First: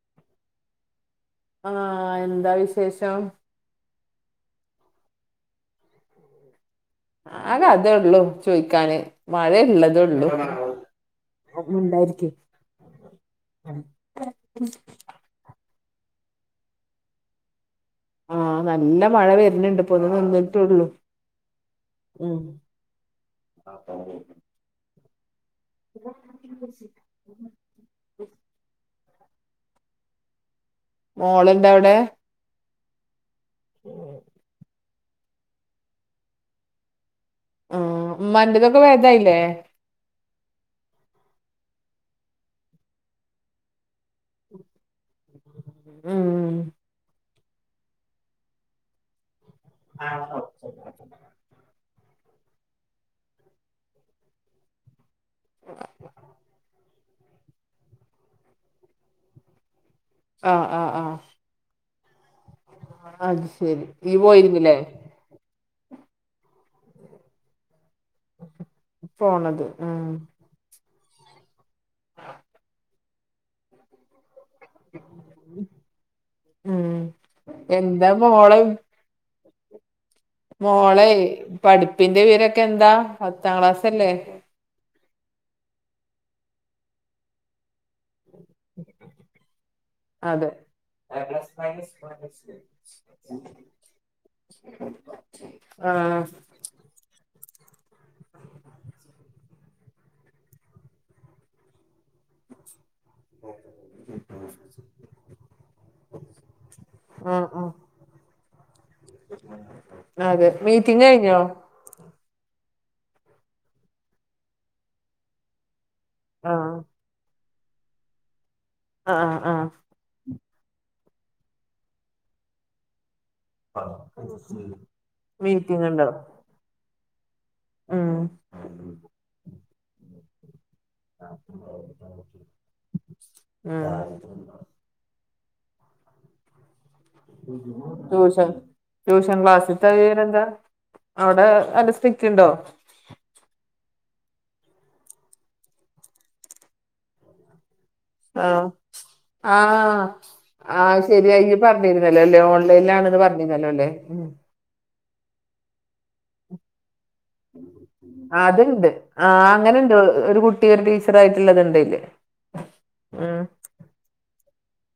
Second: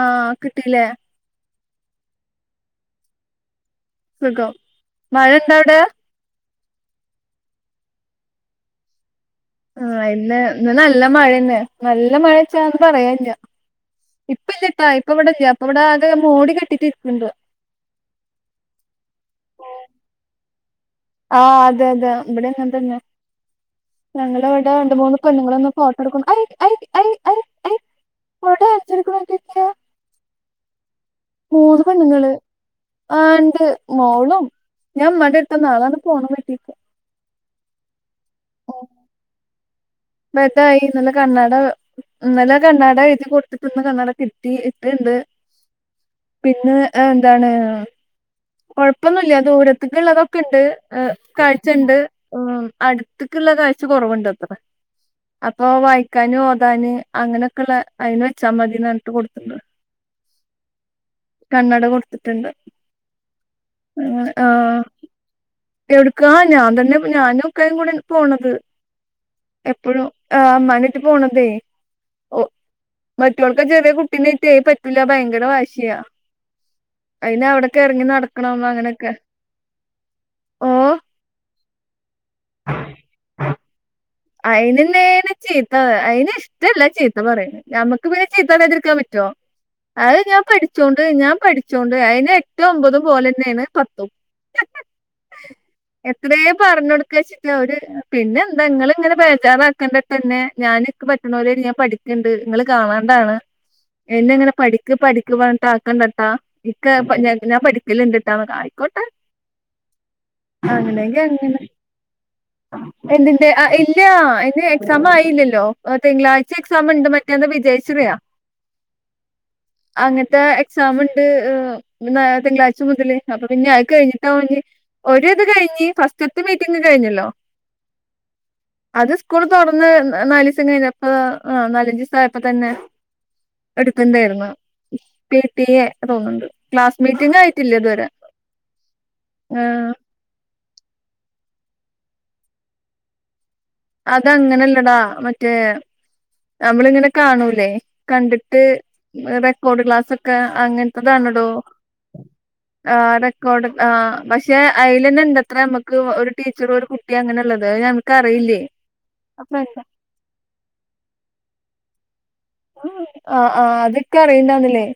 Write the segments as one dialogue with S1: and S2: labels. S1: ആഹ് കിട്ടീല്ലേ
S2: ആഹ് എന്താ വിശേഷം?
S1: സുഖം. മഴ ഉണ്ടൊ അവ്ടെ?
S2: ആകെ അതേ ഒള്ളു ചോയ്ക്കാന്.
S1: ആഹ് ഇന്ന് ഇന്ന് നല്ല മഴന്നെ. നല്ല മഴച്ചാ ഒന്നും പറയാല്ല.
S2: ആഹ
S1: [unintelligible] ട്ടാ ഇപ്പ ഇവടെ ഇല്ല്യാ. ഇപ്പ ഇവടെ ആകെ മൂടി കെട്ടീറ്റ് ഇരിക്ണ്ട്.
S2: ആഹ് നല്ല മഴ വരുന്ണ്ട്. ഇപ്പൊ ഒന്നു നിന്നിട്ടൊള്ളു.
S1: ആഹ് അതെ അതെ. ഇവടിം അങ്ങെൻ തന്നെ. ഞങ്ങടെ വെടെ രണ്ട് മൂന്ന് പെണ്ണ്ങ്ങളെന്നും ഫോട്ടോ എടുക്കും അയ് അയ് അയ് അയ് അയ് ഫോട്ടോ കാണിച്ചൊടുക്കും പർഞ്ഞിട്ട് ങ്ങനെ.
S2: മോളുണ്ട്
S1: മൂന്ന്
S2: അവിടെ
S1: പെണ്ണുങ്ങള്. ആഹ് ണ്ട് മോളും ഞാൻ ഇമ്മാടെ എട്ത്താ. നാളാണ്ട് പോണം വീട്ടീക്ക്
S2: ആഹ് ഇമ്മാൻ്റെതൊക്കെ ഭേദായില്ലേ?
S1: ഭേതായി. ഇന്നലെ കണ്ണട ഇന്നലെ കണ്ണാട എഴ്തി കൊടുത്തിട്ടു ഇന്ന് കണ്ണാട കിട്ടി. ഇട്ട്ണ്ട്.
S2: ഉം
S1: പിന്നെ എന്താണ് കുഴപ്പൊന്നുല്ല. ദൂരത്ത്ക്ക് ഇള്ളതൊക്കെ ഇണ്ട്. എഹ് കാഴ്ച ണ്ട്. ഉം അട്ത്ത്ക്ള്ള കാഴ്ച കൊറവ്ണ്ട് അത്രെ. അപ്പൊ വായിക്കാന് ഓതാന് അങ്ങനെക്കെള്ളെ അതിന് വെച്ചാൽ മതി ന്നർനിട്ട് കൊടുത്തിണ്ട്.
S2: ആഹ് ആഹ് ആഹ്
S1: കണ്ണട കൊട്ത്തിട്ടുണ്ട്.
S2: ആഹ് അത് ശെരി നീ പോയിരുന്ന് ലേ.
S1: എവിട്ക്കാ. ഞാൻ തന്നെ ഞാനും ഉപ്പയും കൂടെ പോണത്.
S2: പോണത് ഉം
S1: എപ്പഴും ആഹ് ഇമ്മാനായിട്ട് പോണതേ. ഒ മറ്റോൾക്കേ ചെറിയ കുട്ടിനേയ്റ്റേ പ പ്പില്ല ഭയങ്കര വാശിയാ.
S2: ഉം
S1: അയിന് അവിടൊക്കെ എറങ്ങി
S2: എന്താ മോളെ
S1: നടക്കണംന്ന് അങ്ങന്യൊക്കെ.
S2: മോളെ പഠിപ്പിന്റെ വിവരൊക്കെ എന്താ. പത്താം ക്ലാസ്സല്ലേ.
S1: അയിനെന്നേണ് ചീത്ത അയിന് ഇഷ്ടല്ല ചീത്ത പറിണത്. ഞമ്മക്ക് പിന്നെ ചീത്തറ്യാതിര്ക്കാൻ പറ്റോ. അത് ഞാൻ
S2: അതെ
S1: പഠിച്ചോണ്ട് ഞാൻ പഠിച്ചോണ്ട് അയിന് എട്ടും ഒമ്പതും പോലെന്നെണ് പത്തും.
S2: ആഹ്
S1: എത്രേ പർഞ്ഞൊട്ക്കാ വെച്ചിട്ട അവര് പിന്നെ എന്താ ഇങ്ങള് ഇങ്ങനെ ബേജാറാക്കണ്ടട്ടൊന്നെ ഞാന് ഇക്ക് പറ്റ്ണ പോലേണ് ഞാൻ പഠിക്ക്ണ്ട് ഇങ്ങള് കാണാണ്ടാണ്. എന്നെ ഇങ്ങനെ പഠിക്ക് പഠിക്ക് പറഞ്ഞിട്ട് ആക്കണ്ടട്ടാ. ഇക്ക് എഹ് പ ഞ
S2: ആഹ്
S1: ഞാൻ
S2: ആഹ്
S1: പഠിക്കല്ണ്ട്ട്ടാ ആയിക്കോട്ടെ
S2: അതെ. മീറ്റിംഗ് കഴിഞ്ഞോ?
S1: എന്തിൻ്റെ? ഇല്ലാ അയ്ന് എക്സാം ആയില്ലല്ലോ. തിങ്കളാഴ്ച
S2: ആഹ്
S1: എക്സാം ണ്ട്. മറ്റേ അന്ന് വിജയശ്രീയാ.
S2: അ ആ ആ
S1: അങ്ങട്ടെ എക്സാം ഉണ്ട് ഇനി നാ തിങ്കളാഴ്ച മുതല് അപ്പൊ പിന്നെ അത് കഴിഞ്ഞിട്ടവന് ഒരു ഇത്
S2: മീറ്റിംഗ്
S1: കഴിഞ്ഞ്
S2: ഉണ്ടാവും
S1: ഫസ്റ്റ്ത്തേ മീറ്റിംങ്‌ കഴിഞ്ഞല്ലോ
S2: ഉം
S1: അത് സ്കൂൾ തുറന്ന് നാലിസം കഴിഞ്ഞ് ആ് ആ് നാലഞ്ചീസായപ്പതന്നെ
S2: ഉം
S1: എടുക്കണ്ടേര്ന്നു പി ടി എ തോന്ന്ണ്ട്
S2: ട്യൂഷൻ ട്യൂഷൻ ക്ലാസിത്ത
S1: ആഹ്
S2: വിവര ന്താ അവടെ നല്ല സ്ട്രിറ്റ് ഇണ്ടോ
S1: അതങ്ങനല്ലടാ മറ്റേ നമ്മൾങ്ങനെ കാണൂലേ കണ്ട്ട്ട്
S2: ആഹ്
S1: റക്കോട്
S2: ആഹ്
S1: ക്ലാസ്സൊക്കെ
S2: ആഹ് ശരിയാ
S1: അങ്ങൻത്തതാണടോ
S2: ഇയ്യ് പറഞ്ഞിരുന്നല്ലോ അല്ലേ
S1: ആ
S2: ഓൺലൈനിലാണെന്ന്
S1: റ
S2: പറഞ്ഞിരുന്നല്ലോ
S1: [unintelligible] ആ
S2: അല്ലേ ഉം
S1: അയ്ലന്നേ ഇണ്ടത്ര മ്മക്ക് ഒരു ടീച്ചറും ഒരു കുട്ടിം അങ്ങനെള്ളത് അത് ഞങ്ങക്ക് അറിയില്ല
S2: അതുണ്ട് ആഹ് അങ്ങനണ്ട് ഒരു കുട്ടി ഒരു ടീച്ചർ ആയിട്ട്ള്ളത്ണ്ട് അയ്ല്
S1: ആഹ് ആഹ് അതെനിക്കെ അറിയണ്ടന്നല്ലേ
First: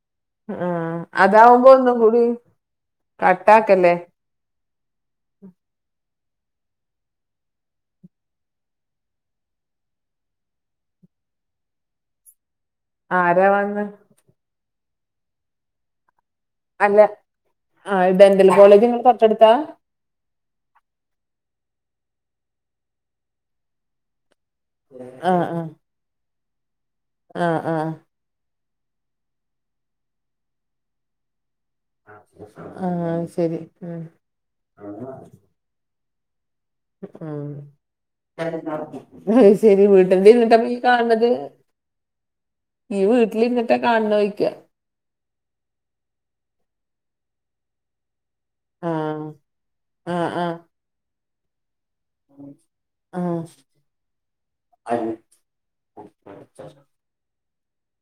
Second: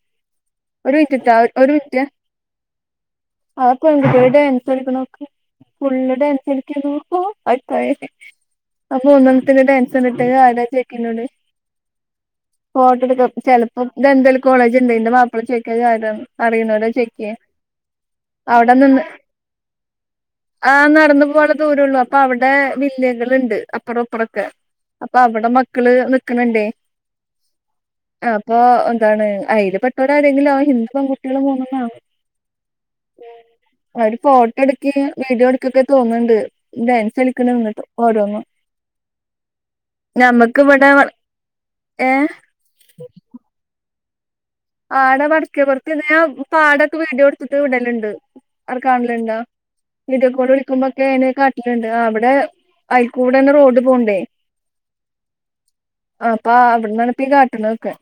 S1: ഒരു
S2: ആഹ്
S1: മിനിറ്റ് ഇത്ത
S2: അതാവുമ്പോ
S1: ഒരു
S2: ഒന്നും
S1: മിനിറ്റെ
S2: കൂടി
S1: ആ
S2: കട്ടാക്കല്ലേ
S1: [unintelligible] നോക്ക് ഫുള്ള് [unintelligible] ഓ അഭിപ്രായവേ അപ്പൊ ഒന്നമത്തിന്റെ ടെൻഷൻ ഇട്ട കഴിഞ്ഞ ആരാ ചോദിക്കണത് ഓൾറെഡി തം
S2: ആരാ വന്ന്
S1: ചിലപ്പോം ദന്തൽ കോളേജ് ഇണ്ടേനു ന്റെ മാപ്പിള ചോദിക്ക ഇത് ആരാന് അറിയുന്നവരാനൊന്നു
S2: അല്ല
S1: ചോദിക്ക
S2: ആഹ് ഡെന്റൽ
S1: അവിടെ
S2: കോളേജ്
S1: നിന്ന്
S2: നിങ്ങളെ തൊട്ടടുത്താ
S1: ആഹ് നടന്നു പോണ ദൂരള്ളൂ അപ്പൊ അവിടെ വില്ലകൾണ്ട് അപ്പുറം ഇപ്പറൊക്കെ അപ്പൊ
S2: ആഹ്
S1: അവിടെ
S2: ആഹ്
S1: മക്കള് നിക്കണ് ണ്ടേ
S2: ആഹ് ആഹ്
S1: അപ്പൊ എന്താണ് അയിൽപ്പെട്ടോരാരെങ്കിലും അവൻ ഹിന്ദു പെൺകുട്ടികളും പോകുന്നുണ്ടാവും
S2: ആഹ് ശരി ഉം
S1: അവര് ഫോട്ടോ എടുക്ക് വീഡിയോ എടുക്കൊക്കെ തോന്നണ്ട്
S2: ഉം [unintelligible] അത് ശരി വീട്ടിന്റെ ഇരിന്നട്ടാ
S1: ഞമ്മക്ക്
S2: നീ
S1: ഇവിടെ
S2: കാണണത്
S1: ഏ
S2: നീ വീട്ടിൽ ഇരിന്നിട്ട് കാണോരിക്ക്
S1: ആ ടാ വടക്കെ പുറത്ത്നിന്നയാ പാടൊക്കെ വീഡിയോ എടുത്തിട്ട് വിടലുണ്ട് അവിടെ
S2: ആഹ്
S1: കാണലുണ്ടോ
S2: ആഹ്
S1: വിഡിയോ കാള്
S2: ആഹ്
S1: വിളിക്കുമ്പോക്കെ എന്നെ കാ വടണ്ട് അവിടെ അയിക്കൂടെ
S2: ആഹ്
S1: തന്നെ റോഡ് പോണ്ടേ ആ അപ്പോ അവിടന്നാണിപ്പി കാട്ടാ ണതോക്കെ.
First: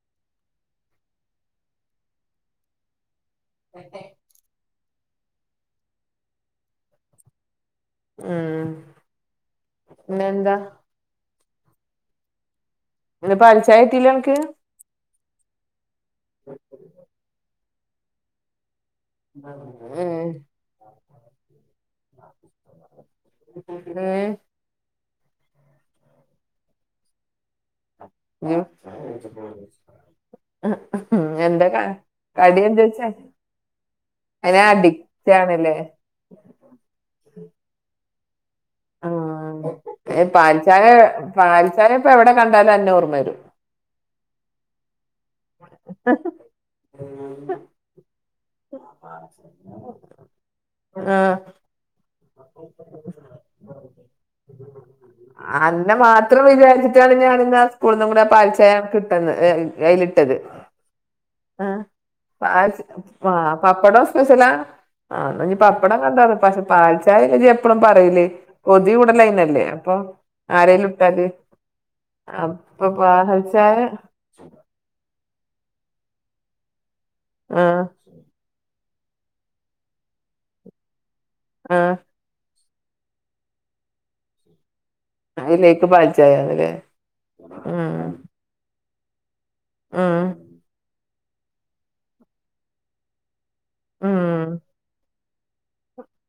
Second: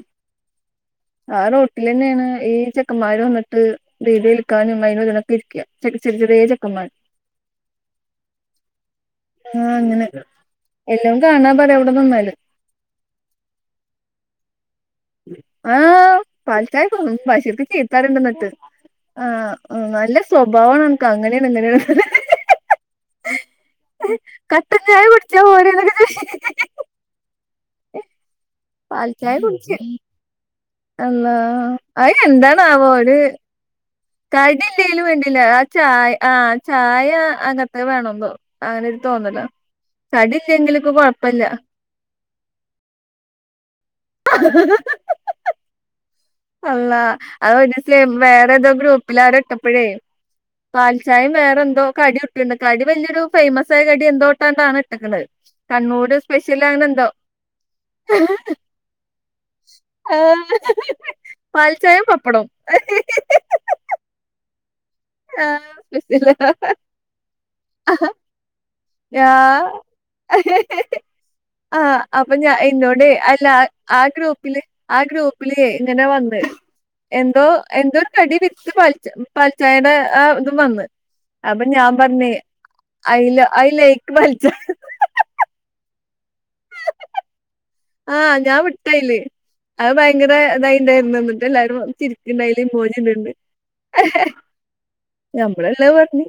S1: ആ റോട്ടില് തന്നെയാണ് ഈ ചെക്കന്മാര് വന്നിട്ട് വീഡിയോ എടുക്കാനും അയിന് ഇവിടെക്കെ ഇരിക്ക്യാ ചെടി ചെട ചെടെ ചെക്കന്മാര്
S2: ഉം
S1: ആഹ് അങ്ങനെക്കേ
S2: പിന്നെന്താ
S1: എല്ലും കാണാൻ ഇവിടെ നിന്നാല്
S2: ന്നലെ പാൽ ചായ കിട്ടീലല്ലോനക്ക്
S1: ആഹ് പഞ്ചായത്തോ [unintelligible] ആഹ് മ്
S2: ഉം
S1: നല്ല സ്വഭാബാമാണ് നിങ്ങ്ക്ക് അങ്ങനെയാണ് [unintelligible]
S2: ഏഹ്
S1: കട്ടൻചായ കുടിച്ച പോലെ [inaudible]
S2: ഉം
S1: പാൽച്ചായ കുടിച്ച് അള്ളാ
S2: എന്താ ക
S1: അതിന്
S2: കടി എന്താ
S1: എന്താണാവോ
S2: വെച്ച
S1: ഒരു
S2: അയിന്
S1: കടില്ലേലും
S2: അഡിക്റ്റ്
S1: വേണ്ടില്ല ആ
S2: ആണല്ലേ
S1: ചായ ആഹ് ചായ അങ്ങത്തെ വേണപ്പോ അങ്ങനെരു തോന്നലാ
S2: ആഹ്
S1: തടി ഇല്ലെങ്കിലും ഇപ്പ കൊഴപ്പില്ല
S2: ഞാൻ ഇപ്പൊ എവിടെം കണ്ടാലും അന്നെ ഓർമ്മ വരും അ
S1: അള്ളാ അത് ഒരിസേ മേ ന്തോ ഗ്രൂപ്പിലാരോ ഇട്ടപ്പോഴേ പാൽച്ചായയും
S2: ആഹ്
S1: വേറെന്തോ കടിയും കടി വലിയൊരു ഫേയ്മസ് ആയ കടി എന്തോട്ടാണ്ന്നാണ് ഇട്ടക്കണത് കണ്ണൂര് സ്പെഷ്യൽ ആണ് എന്തോ
S2: ആണന്ത കൂടുന്നും കൂടെ ആ പാൽച്ചായ കിട്ടന്ന് ഏ അതിലിട്ടത്
S1: പാൽച്ചായയും പപ്പടവും
S2: ആ പപ്പടം സ്പെഷ്യലാ ആ എന്നാ ഇനി പപ്പടം കണ്ടാറയും പക്ഷെ പാൽച്ചായ ഇനി എപ്പഴും പറയിലേ കൊതി കൂടൽ
S1: ഞാ
S2: അയ്നല്ലേ അപ്പൊ ആരേലും ഇട്ടാല്
S1: ആഹ് അപ്പൊ ഞാ എന്നോടയ് അല്ല ആ ഗ്രൂപ്പില് ആ ഗ്രൂപ്പിലേ ഇങ്ങന വന്ന് എന്തോ
S2: ആ
S1: എന്തോ കടി വിത്ത് പാൽച്ചാ പാൽച്ചായുടെ ആ ഇതും വന്ന് അപ്പൊ
S2: ആ
S1: ഞാൻ പറഞ്ഞേ അയില അയിലേക്ക് പാൽച്ചായ
S2: അതിലേക്ക് പാൽച്ചായ തന്നുല്ലേ ഉം
S1: ആഹ് ഞാൻ വിട്ടായില് അത്
S2: ഉം
S1: ഭയങ്കര ഇതായിണ്ടായിരുന്നു ടെ എല്ലാരും ചിരിക്കണ്ടായിലെ മോജിണ്ടണ്ട്
S2: ഉം
S1: നമ്മളെല്ലാം പറഞ്ഞു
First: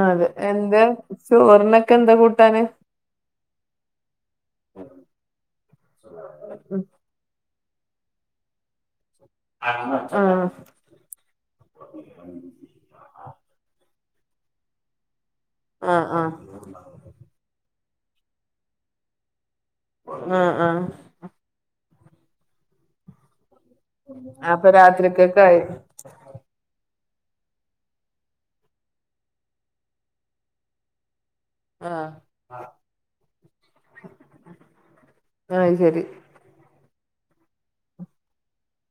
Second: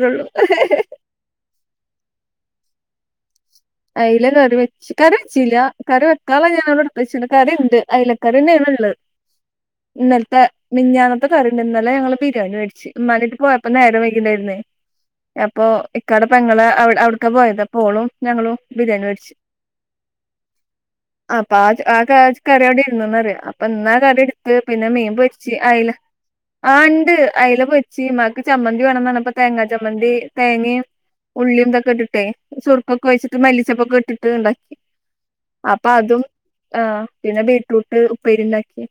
S2: ആഹ് അതെ എന്താ ചോറിനൊക്കെ എന്താ കൂട്ടാന്
S1: അയില കറി വെച്ച് കറി വെച്ചില്ല കറി വെക്കാളാ ഞാൻവിടെ എടുത്ത് വച്ച് കറിണ്ട് അലക്കറിന്നെയാണ് ഉള്ളത്
S2: ആ
S1: ഇന്നലത്തെ മിനഞ്ഞാ ത്ത കറിണ്ട് ഇന്നലേ ഞങ്ങൾ ബിരിയാണി വേടിച്ച് ഇമ്മാനെന്റ് പോയപ്പ നേരം വൈകി ണ്ടായിര്ന്ന് അപ്പൊ
S2: ആ ആ
S1: ഇക്കാടെ പെങ്ങളെ അവിടേ അവ്ട്ക്ക പോയത് അപ്പോളും ഞങ്ങളും ബിരിയാണി വേട്ച്ച്
S2: ആഹ് ആഹ്
S1: അപ്പ [unintelligible] കറി അവടെ ഇരുന്നുന്ന് ന്നറ അപ്പന്നാ കറിട്ത്ത്
S2: അപ്പൊ
S1: പിന്നെ മീൻ
S2: രാത്രിക്കൊക്കെ
S1: പൊരിച്ച്
S2: ആയി
S1: അയ്ല ആ ഇണ്ട് അയ്‌ല പൊരിച്ച് ഇമ്മാക്ക് ചമ്മന്തി വേണഠന്നർഞ്ഞപ്പൊ തേങ്ങാ ചമ്മന്തി തേങ്ങിം ഉള്ളിം തൊക്കെ
S2: ആഹ്
S1: ഇട്ട്ടെ സുർക്കൊക്കൊയിച്ച് മല്ലിച്ചപ്പൊക്കെ ഇട്ട്ട്ട് ഇണ്ടാക്കി
S2: അത്
S1: അപ്പ
S2: ശരി
S1: അതും ആഹ് പിന്നെ ബീറ്റ്റൂട്ട് ഉപ്പേരിണ്ടാക്കി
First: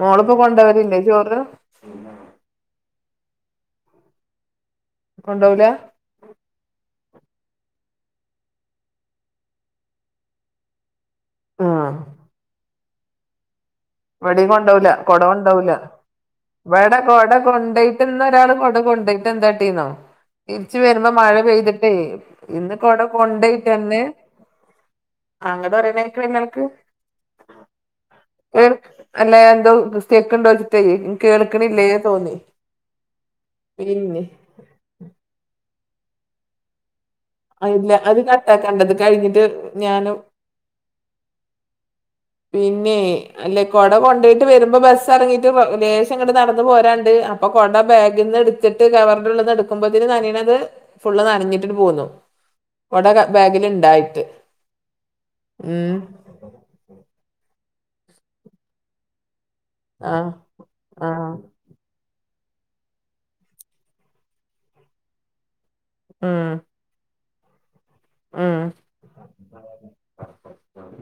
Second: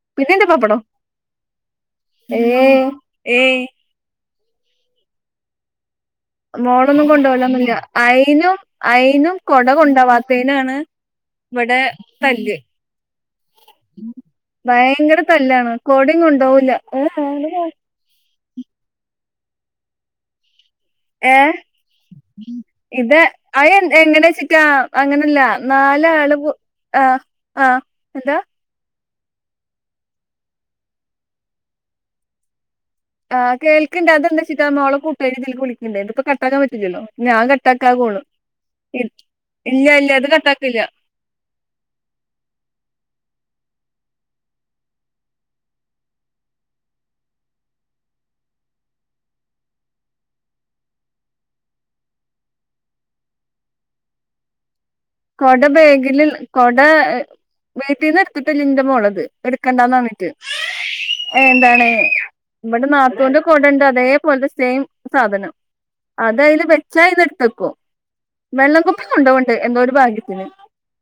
S2: മോള്പ്പ
S1: പിന്നെണ്ട്
S2: കൊണ്ടോവൽ
S1: പപ്പടം
S2: ഇല്ലേ ചോറ്
S1: ഏഹ് ഏയ്
S2: കൊണ്ടോവുല
S1: മോളൊന്നും കൊണ്ടോവലൊന്നുല്ല അയ്നും അയ്നും കൊട കൊണ്ടോവാത്തേ നാൺ ഇവടെ
S2: ആഹ്
S1: തല്ല്
S2: ഇവടിം കൊണ്ടോവൂല കൊട
S1: ബയങ്കര
S2: കൊണ്ടോവൂല
S1: തല്ലാണ് കൊടിം കൊണ്ടോവൂല
S2: ഇവിടെ കൊട
S1: [unintelligible]
S2: കൊണ്ടോയിട്ട് ഇന്ന് ഒരാൾ കൊട കൊണ്ടോയ്ട്ട് എന്താട്ടീന്നോ തിരിച്ചു വരുമ്പോ മഴ
S1: ഏ
S2: പെയ്തിട്ടേ ഇന്ന് കൊട
S1: ഇത് അത്
S2: കൊണ്ടയ്ട്ടന്നെ.
S1: എങ്ങനെച്ചിട്ടാ അങ്ങനല്ല
S2: അങ്ങട്ട് പറിണ് കേൾക്ക്ണ്
S1: നാലാള്
S2: ഇല്ലേ അന്ക്ക്
S1: ആഹ് ആഹ് എന്താ
S2: അല്ല എന്തോ സ്റ്റ്ക്ക് ഇണ്ടോചിട്ടയ് കേൾക്ക്ണില്ലേ തോന്നി
S1: ആഹ് കേൾക്ണ്ട്
S2: പിന്നെ
S1: അതെന്താച്ച്ട്ടാ മോളെ കൂട്ടാരി ഇതിൽക് വിളിക്ക്ണ്ടേ ഇത്പ്പോ കട്ടാക്കാ പറ്റില്ല ല്ലാ ഞാൻ കട്ടാക്കാ
S2: ഇല്ല അത്
S1: കോളും
S2: കട്ടാക്കണ്ട ഇത്
S1: ഇ
S2: കഴിഞ്ഞിട്ട്
S1: ഇല്ല ഇല്ല
S2: ഞാന്
S1: ഇത് കട്ടാക്കില്ല
S2: പിന്നെ അല്ലെ കൊട കൊണ്ടായിറ്റ് വരുമ്പോ ബസ് എറങ്ങിട്ട് ലേശങ്ങട്ട് നടന്ന് പോരാണ്ട് അപ്പൊ കൊട ബാഗ്‌ന് എട് ത്തിട്ട് കവർന്റെ ഉള്ള് ന്ന് ട്ക്കുമ്പോത്തിന് നനിണത് ഫുള്ള് നനഞ്ഞിട്ട്ണ്ട് പോന്നു കൊട ക ബാഗിൽ ഇണ്ടായിട്ട്
S1: കൊട
S2: ഉം
S1: ബേഗ്ൽ കൊട ഹ് വീട്ട്ന്ന് ഇട്ത്ത് ട്ടില്ല ന്റമോള്ത് എടുക്കണ്ടാന്നർഞ്ട്ട്
S2: ആഹ് ആഹ്
S1: എന്താണ് ഇപടെ നാത്തൂന്റെ കൊടണ്ട് അതേപോൽതെ സെയിം സാധനം
S2: ഉം
S1: അതയ്ല് വെ ച്ചായ്ന്ന്ട്ത്തെക്കും
S2: ഉം
S1: വെള്ളം കുപ്പി കൊണ്ടോവ്ണ്ട് എന്തോര് ത്തിന്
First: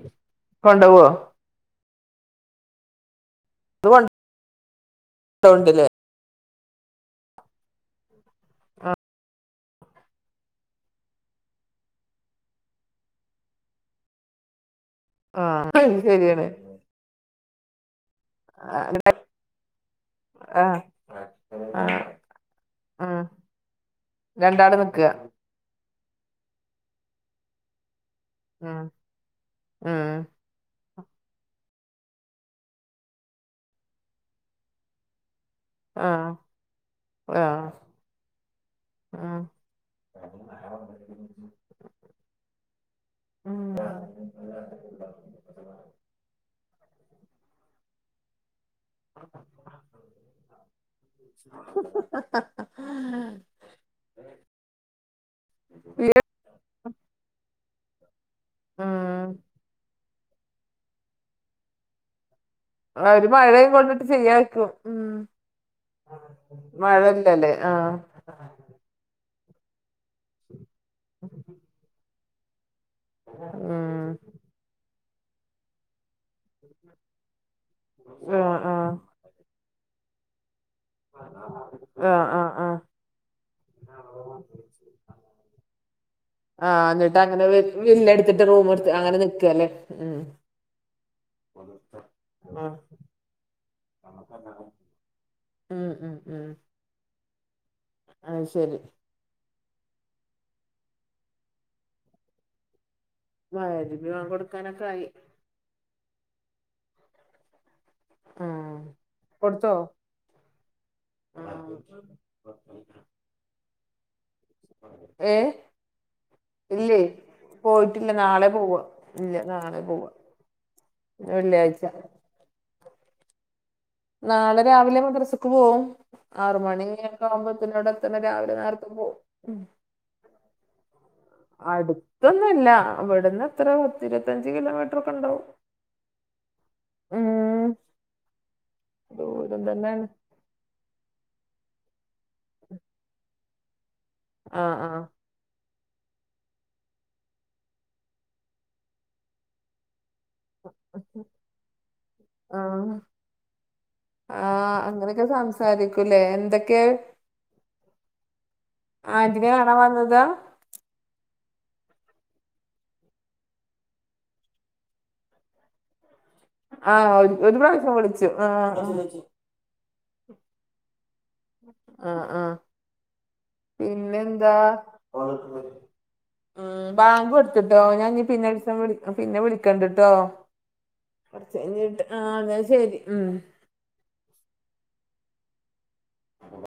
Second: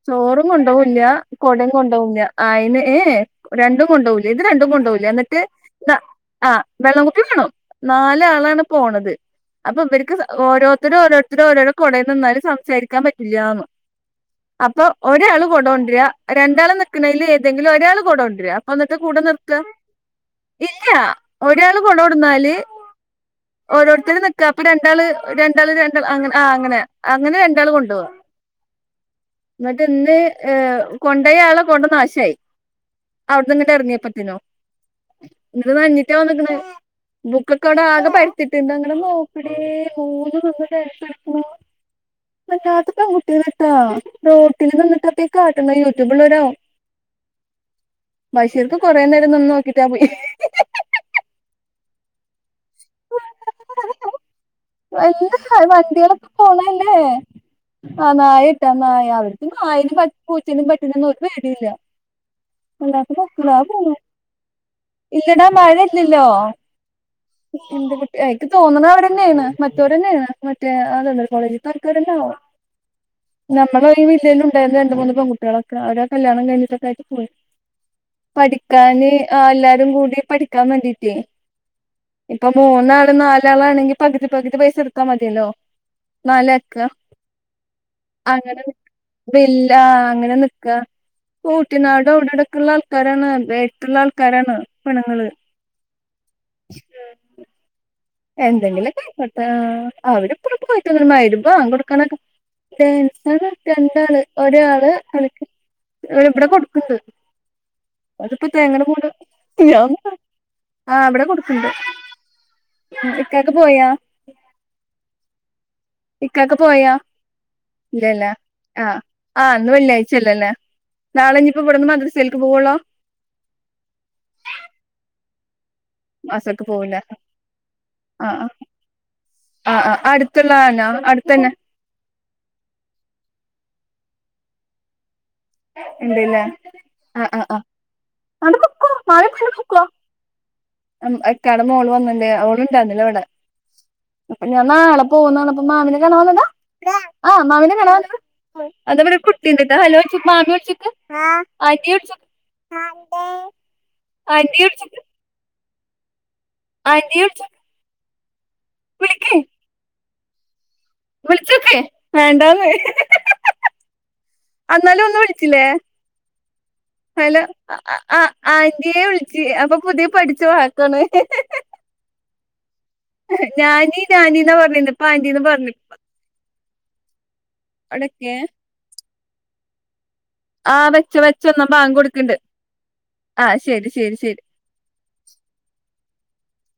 S1: ചോറും കൊണ്ടോവ് ല്ല
S2: കൊണ്ടോവോ
S1: കൊടിം കൊണ്ടോവ് ല്ല അയ്ന് ഏ ഏ രണ്ടും
S2: അത്
S1: കൊണ്ടോവുല ഇത് രണ്ടും കൊണ്ടോവുല ന്ന്ട്ട്
S2: കൊണ്ടോവ്ണ്ടല്ലേ
S1: ആഹ് വെള്ളം കുപ്പിം വാണം നാലാൺ പോണത് അപ്പൊ ഇവര്ക്ക് സ ഓരോര്ത്തരോര്ത്തര് ഓരോരോ കോടേ നിന്നാല് സംസാരിക്കാൻ പറ്റില്ലാന്ന് അപ്പൊ ഒരാൾ
S2: ആഹ് അത്
S1: കൊടൊണ്ട്ര
S2: ശരിയാണ്
S1: രണ്ടാൾ നിക്ക്ണേൽ ഏതെങ്കിലും ഒരാൾ കൊടൊ ണ്ട് [unintelligible] കൂടെ നിർത്ത
S2: ആഹ് ആഹ്
S1: ഇല്ല്യ ഒരാള് കൊടട്ന്നാല്
S2: ഉം
S1: ഓരോര്ത്തര് ന്ക്കാ അപ്പൊ
S2: രണ്ടാള്
S1: രണ്ടാൾ
S2: നിക്ക
S1: രണ്ടാൾ രണ്ട ആ അങ്ങനെ. ആ അങ്ങനെ. അങ്ങനെ രണ്ടാള് കൊണ്ടാവാ.
S2: ആഹ്.
S1: ന്നട്ട് ന്ന് ഏ കൊണ്ടേയാള് കൊണ്ട് [unintelligible] നാശായി. അവട്ന്ന്ങ്ങട്ട് എർങ്ങിയപ്പത്തിനും. ന്നട്ട് നനഞ്ഞിട്ടാ
S2: ആഹ്
S1: വന്ന് ക്ക്ണെ
S2: ആഹ്
S1: ബുക്കൊക്കവ്ടെ ആകെ പരത്തിട്ട് ന്നങ്ങണ്
S2: ഉം
S1: ന്നോക്കണേ മൂന്നും നിന്ന്ട്ട് ടാൻസെൾക്കിണു.
S2: [inaudible]
S1: വല്ലാത്ത [unintelligible]
S2: ഉം
S1: ട്ടോ റോട്ടില് നിന്നിട്ട് എത്തേ കാട്ട്ണെ യൂട്യൂബ്ള്ളോരാവും. ബഷീർക്ക കൊറേ നേരം നിന്ന് നോക്കിട്ട് അ പൊയ്.
S2: ഹ് ഹ് ഹ ഹ.
S1: വല്ല്യ‌ [unintelligible] വണ്ടിളൊക്കെ പോണല്ലേ? ആ നായട്ടൊ നായ.
S2: ഉം
S1: അവര്ക്ക് നായനിം, പട്ടി, പൂച്ചനിം, പട്ടിനൊന്നും ഒരു പേടില്യ.
S2: അവര് [unintelligible] ചെയ്യാ രിക്കും.
S1: ഇല്ലടാ മഴ ഇല്ലല്ലോ
S2: മ് മഴല്ലലേ. ആഹ്
S1: എയ്ക്ക് തോന്ന്ണെ അവരന്നെയ്ര്ന്ന്. മറ്റോരന്നായിര്ന്ന്. മറ്റേ ആ ദന്തൽ കോളേജ്‌ത്തെ ആൾക്കാരെന്നാവും. നമ്മളെ ഈ
S2: ഉം
S1: വില്ലേലും ണ്ടായിര്ന്ന് രണ്ട്, മൂന്ന് പെങ്കുട്ടേള്. അവരെ കല്യാണം കഴിഞ്ഞിട്ടൊക്കെ ആയിട്ട് പോയി.
S2: ആഹ് ആഹ്
S1: പഠിക്കാന് ആഹ്. എല്ലാരുംകൂടി പഠിക്കാൻ വേണ്ടി റ്റ്യേ.
S2: ആഹ് ആഹ്
S1: ഇപ്പം
S2: ആഹ്
S1: മൂന്നാളും, നാലാളാണെങ്കി പക് തി, പ ക് തി പൈസ ഇട്ത്താമതില്ലോ? നാലാക്ക.
S2: ആഹ് എന്നിട്ട് അങ്ങനെ വില്ലെടുത്തിട്ട്
S1: അങ്ങനെ
S2: റൂം എടുത്ത് അങ്ങനെ നിക്കല്ലേ
S1: ബില്ലാ
S2: ഉം
S1: അങ്ങനെ നിക്കാ. ഊട്ടിനാടൊ [unintelligible] ട്ക്ക് ള്ള
S2: ആഹ്
S1: ആൾക്കാരാണ്. [unintelligible] ആൾക്കാരാണ് പെണ്ണ്ങ്ങള്.
S2: ഉം ഉം ഉം അത് ശരി
S1: എന്തെങ്കിലൊക്കെ [unintelligible] അവര് [unintelligible] വാങ്കൊട്ക്ക്ണ [unintelligible]
S2: മഗ്‌രിബ്
S1: രണ്ടാള്.
S2: ബാങ്ക് കൊടുക്കാനൊക്കെ
S1: ഒരാള്
S2: ആയി
S1: [unintelligible] വ്‌ടെ കൊട്ക്ക്ണ്ട്. അത്പ്പൊ
S2: ഉം
S1: തേങ്ങൻ്റെ [unintelligible]
S2: കൊടുത്തോ
S1: ഞാ [unintelligible] ആ വ്‌ടെ കൊട്ക്ക്ണ്ട്. ഇക്കാക്ക പോയോ?
S2: ഏ
S1: ഇക്കാക്കപോയൊ?
S2: പോയിട്ടില്ല
S1: ഇല്ല്യല്ല.
S2: നാളെ പോവാ
S1: ആഹ്.
S2: ഇല്ല
S1: ആന്ന്
S2: നാളെ പോവാ
S1: വെള്ളിയാഴ്ചല്ലല്ലേ. നാളെഞ്ഞിപ്പം
S2: വെള്ളിയാഴ്ച
S1: വ്ടെന്ന് മദ്രസേൽക്ക് പോവൊള്ളോ?
S2: നാളെ രാവിലെ മദ്രസ്ക്ക് പോവും.
S1: മദ്രസക്ക്
S2: ആറുമണി
S1: പോവൂല
S2: എക്കാവുമ്പോത്തിനവ്‌ടെ എത്തണെ രാവിലെ നേരത്തെ പോവും.
S1: അ അഹ്. അട് ത്ത്ള്ളെന്നെ. അട്ത്തെന്നെ.
S2: അടുത്തൊന്നുല്ല. ഇവട്ന്ന് എത്ര പത്തിരുപത്തഞ്ച് കിലോമീറ്ററൊക്കെണ്ടാവും.
S1: ണ്ട്ലെ. ആഹ് ആഹ് ആഹ്. ആണ്ട് പൊക്കോ. മഴകൊള്ളും
S2: ദൂരം
S1: പൊക്കോ.
S2: തന്നെയാണ്
S1: അം. ഇക്കാടെ മോള് വന്ന്ണ്ടെ. ഓള് ണ്ടായിര്ന്ന്ല്ല വടെ. അപ്പം
S2: ആ
S1: ഞാൻ
S2: ആ
S1: നാളെ പോവുന്നർഞ്ഞപ്പ പ്പം. മാമിനെ കാണാ വന്നതാ. ആ. മാമിനെ കാണാ വന്നതാ [unintelligible] ട്ടിണ്ട്ട്ടോ. ഹലോയ്ച്ചോ മാമിയ്ചോക്ക്. ആൻ്റി ചോക്ക്.
S2: ആ
S1: ആൻ്റീ ൾച്ചോക്ക്.
S2: ക്കെ സംസാരിക്കൂലെ. എന്ത
S1: ആൻ്റീൾച്ച.
S2: ആന്റിനെ കാണാവന്നതാ
S1: വിൾച്ചോക്ക്. വേണ്ടാന്ന് അന്നാലും ഒന്നുവിളിച്ചില്ലേ.
S2: ആ ഒരു
S1: ഹലോ
S2: ഒരു
S1: അഹ്
S2: പ്രാവശ്യം
S1: അഹ്
S2: വിളിച്ചു
S1: അഹ്
S2: ആ ആ.
S1: ആൻ്റീ‌വിളി ജി. ഇ എ അപ്പൊ പുതിയ പഠിച്ചവാക്കണ്.
S2: ആഹ് ആഹ്.
S1: ഞാനീ ഞാനിന്നാ പറഞ്ഞിന്നെ. ഇപ്പ ആന്റിന്ന് പറഞ്ഞി.
S2: ആഹ്. ബാങ്കൊട്ത്ത്ട്ടോ. ഞാഞ്ഞി
S1: അവിടൊക്കെ
S2: പിന്നെ ഒരീസം വിളിക്ക. പിന്നെ വിളിക്കണ്ട് ട്ടോ.
S1: ആഹ്. വെച്ചൊ.
S2: കുറച്ച്
S1: വെച്ചൊന്നാ.
S2: കഴിഞ്ഞിട്ട് ആ
S1: ബാങ്കോട്ക്ക്ണ്ട്.
S2: എന്നാ ശരി ഉം
S1: ആഹ്. ശരി ശരി ശരി.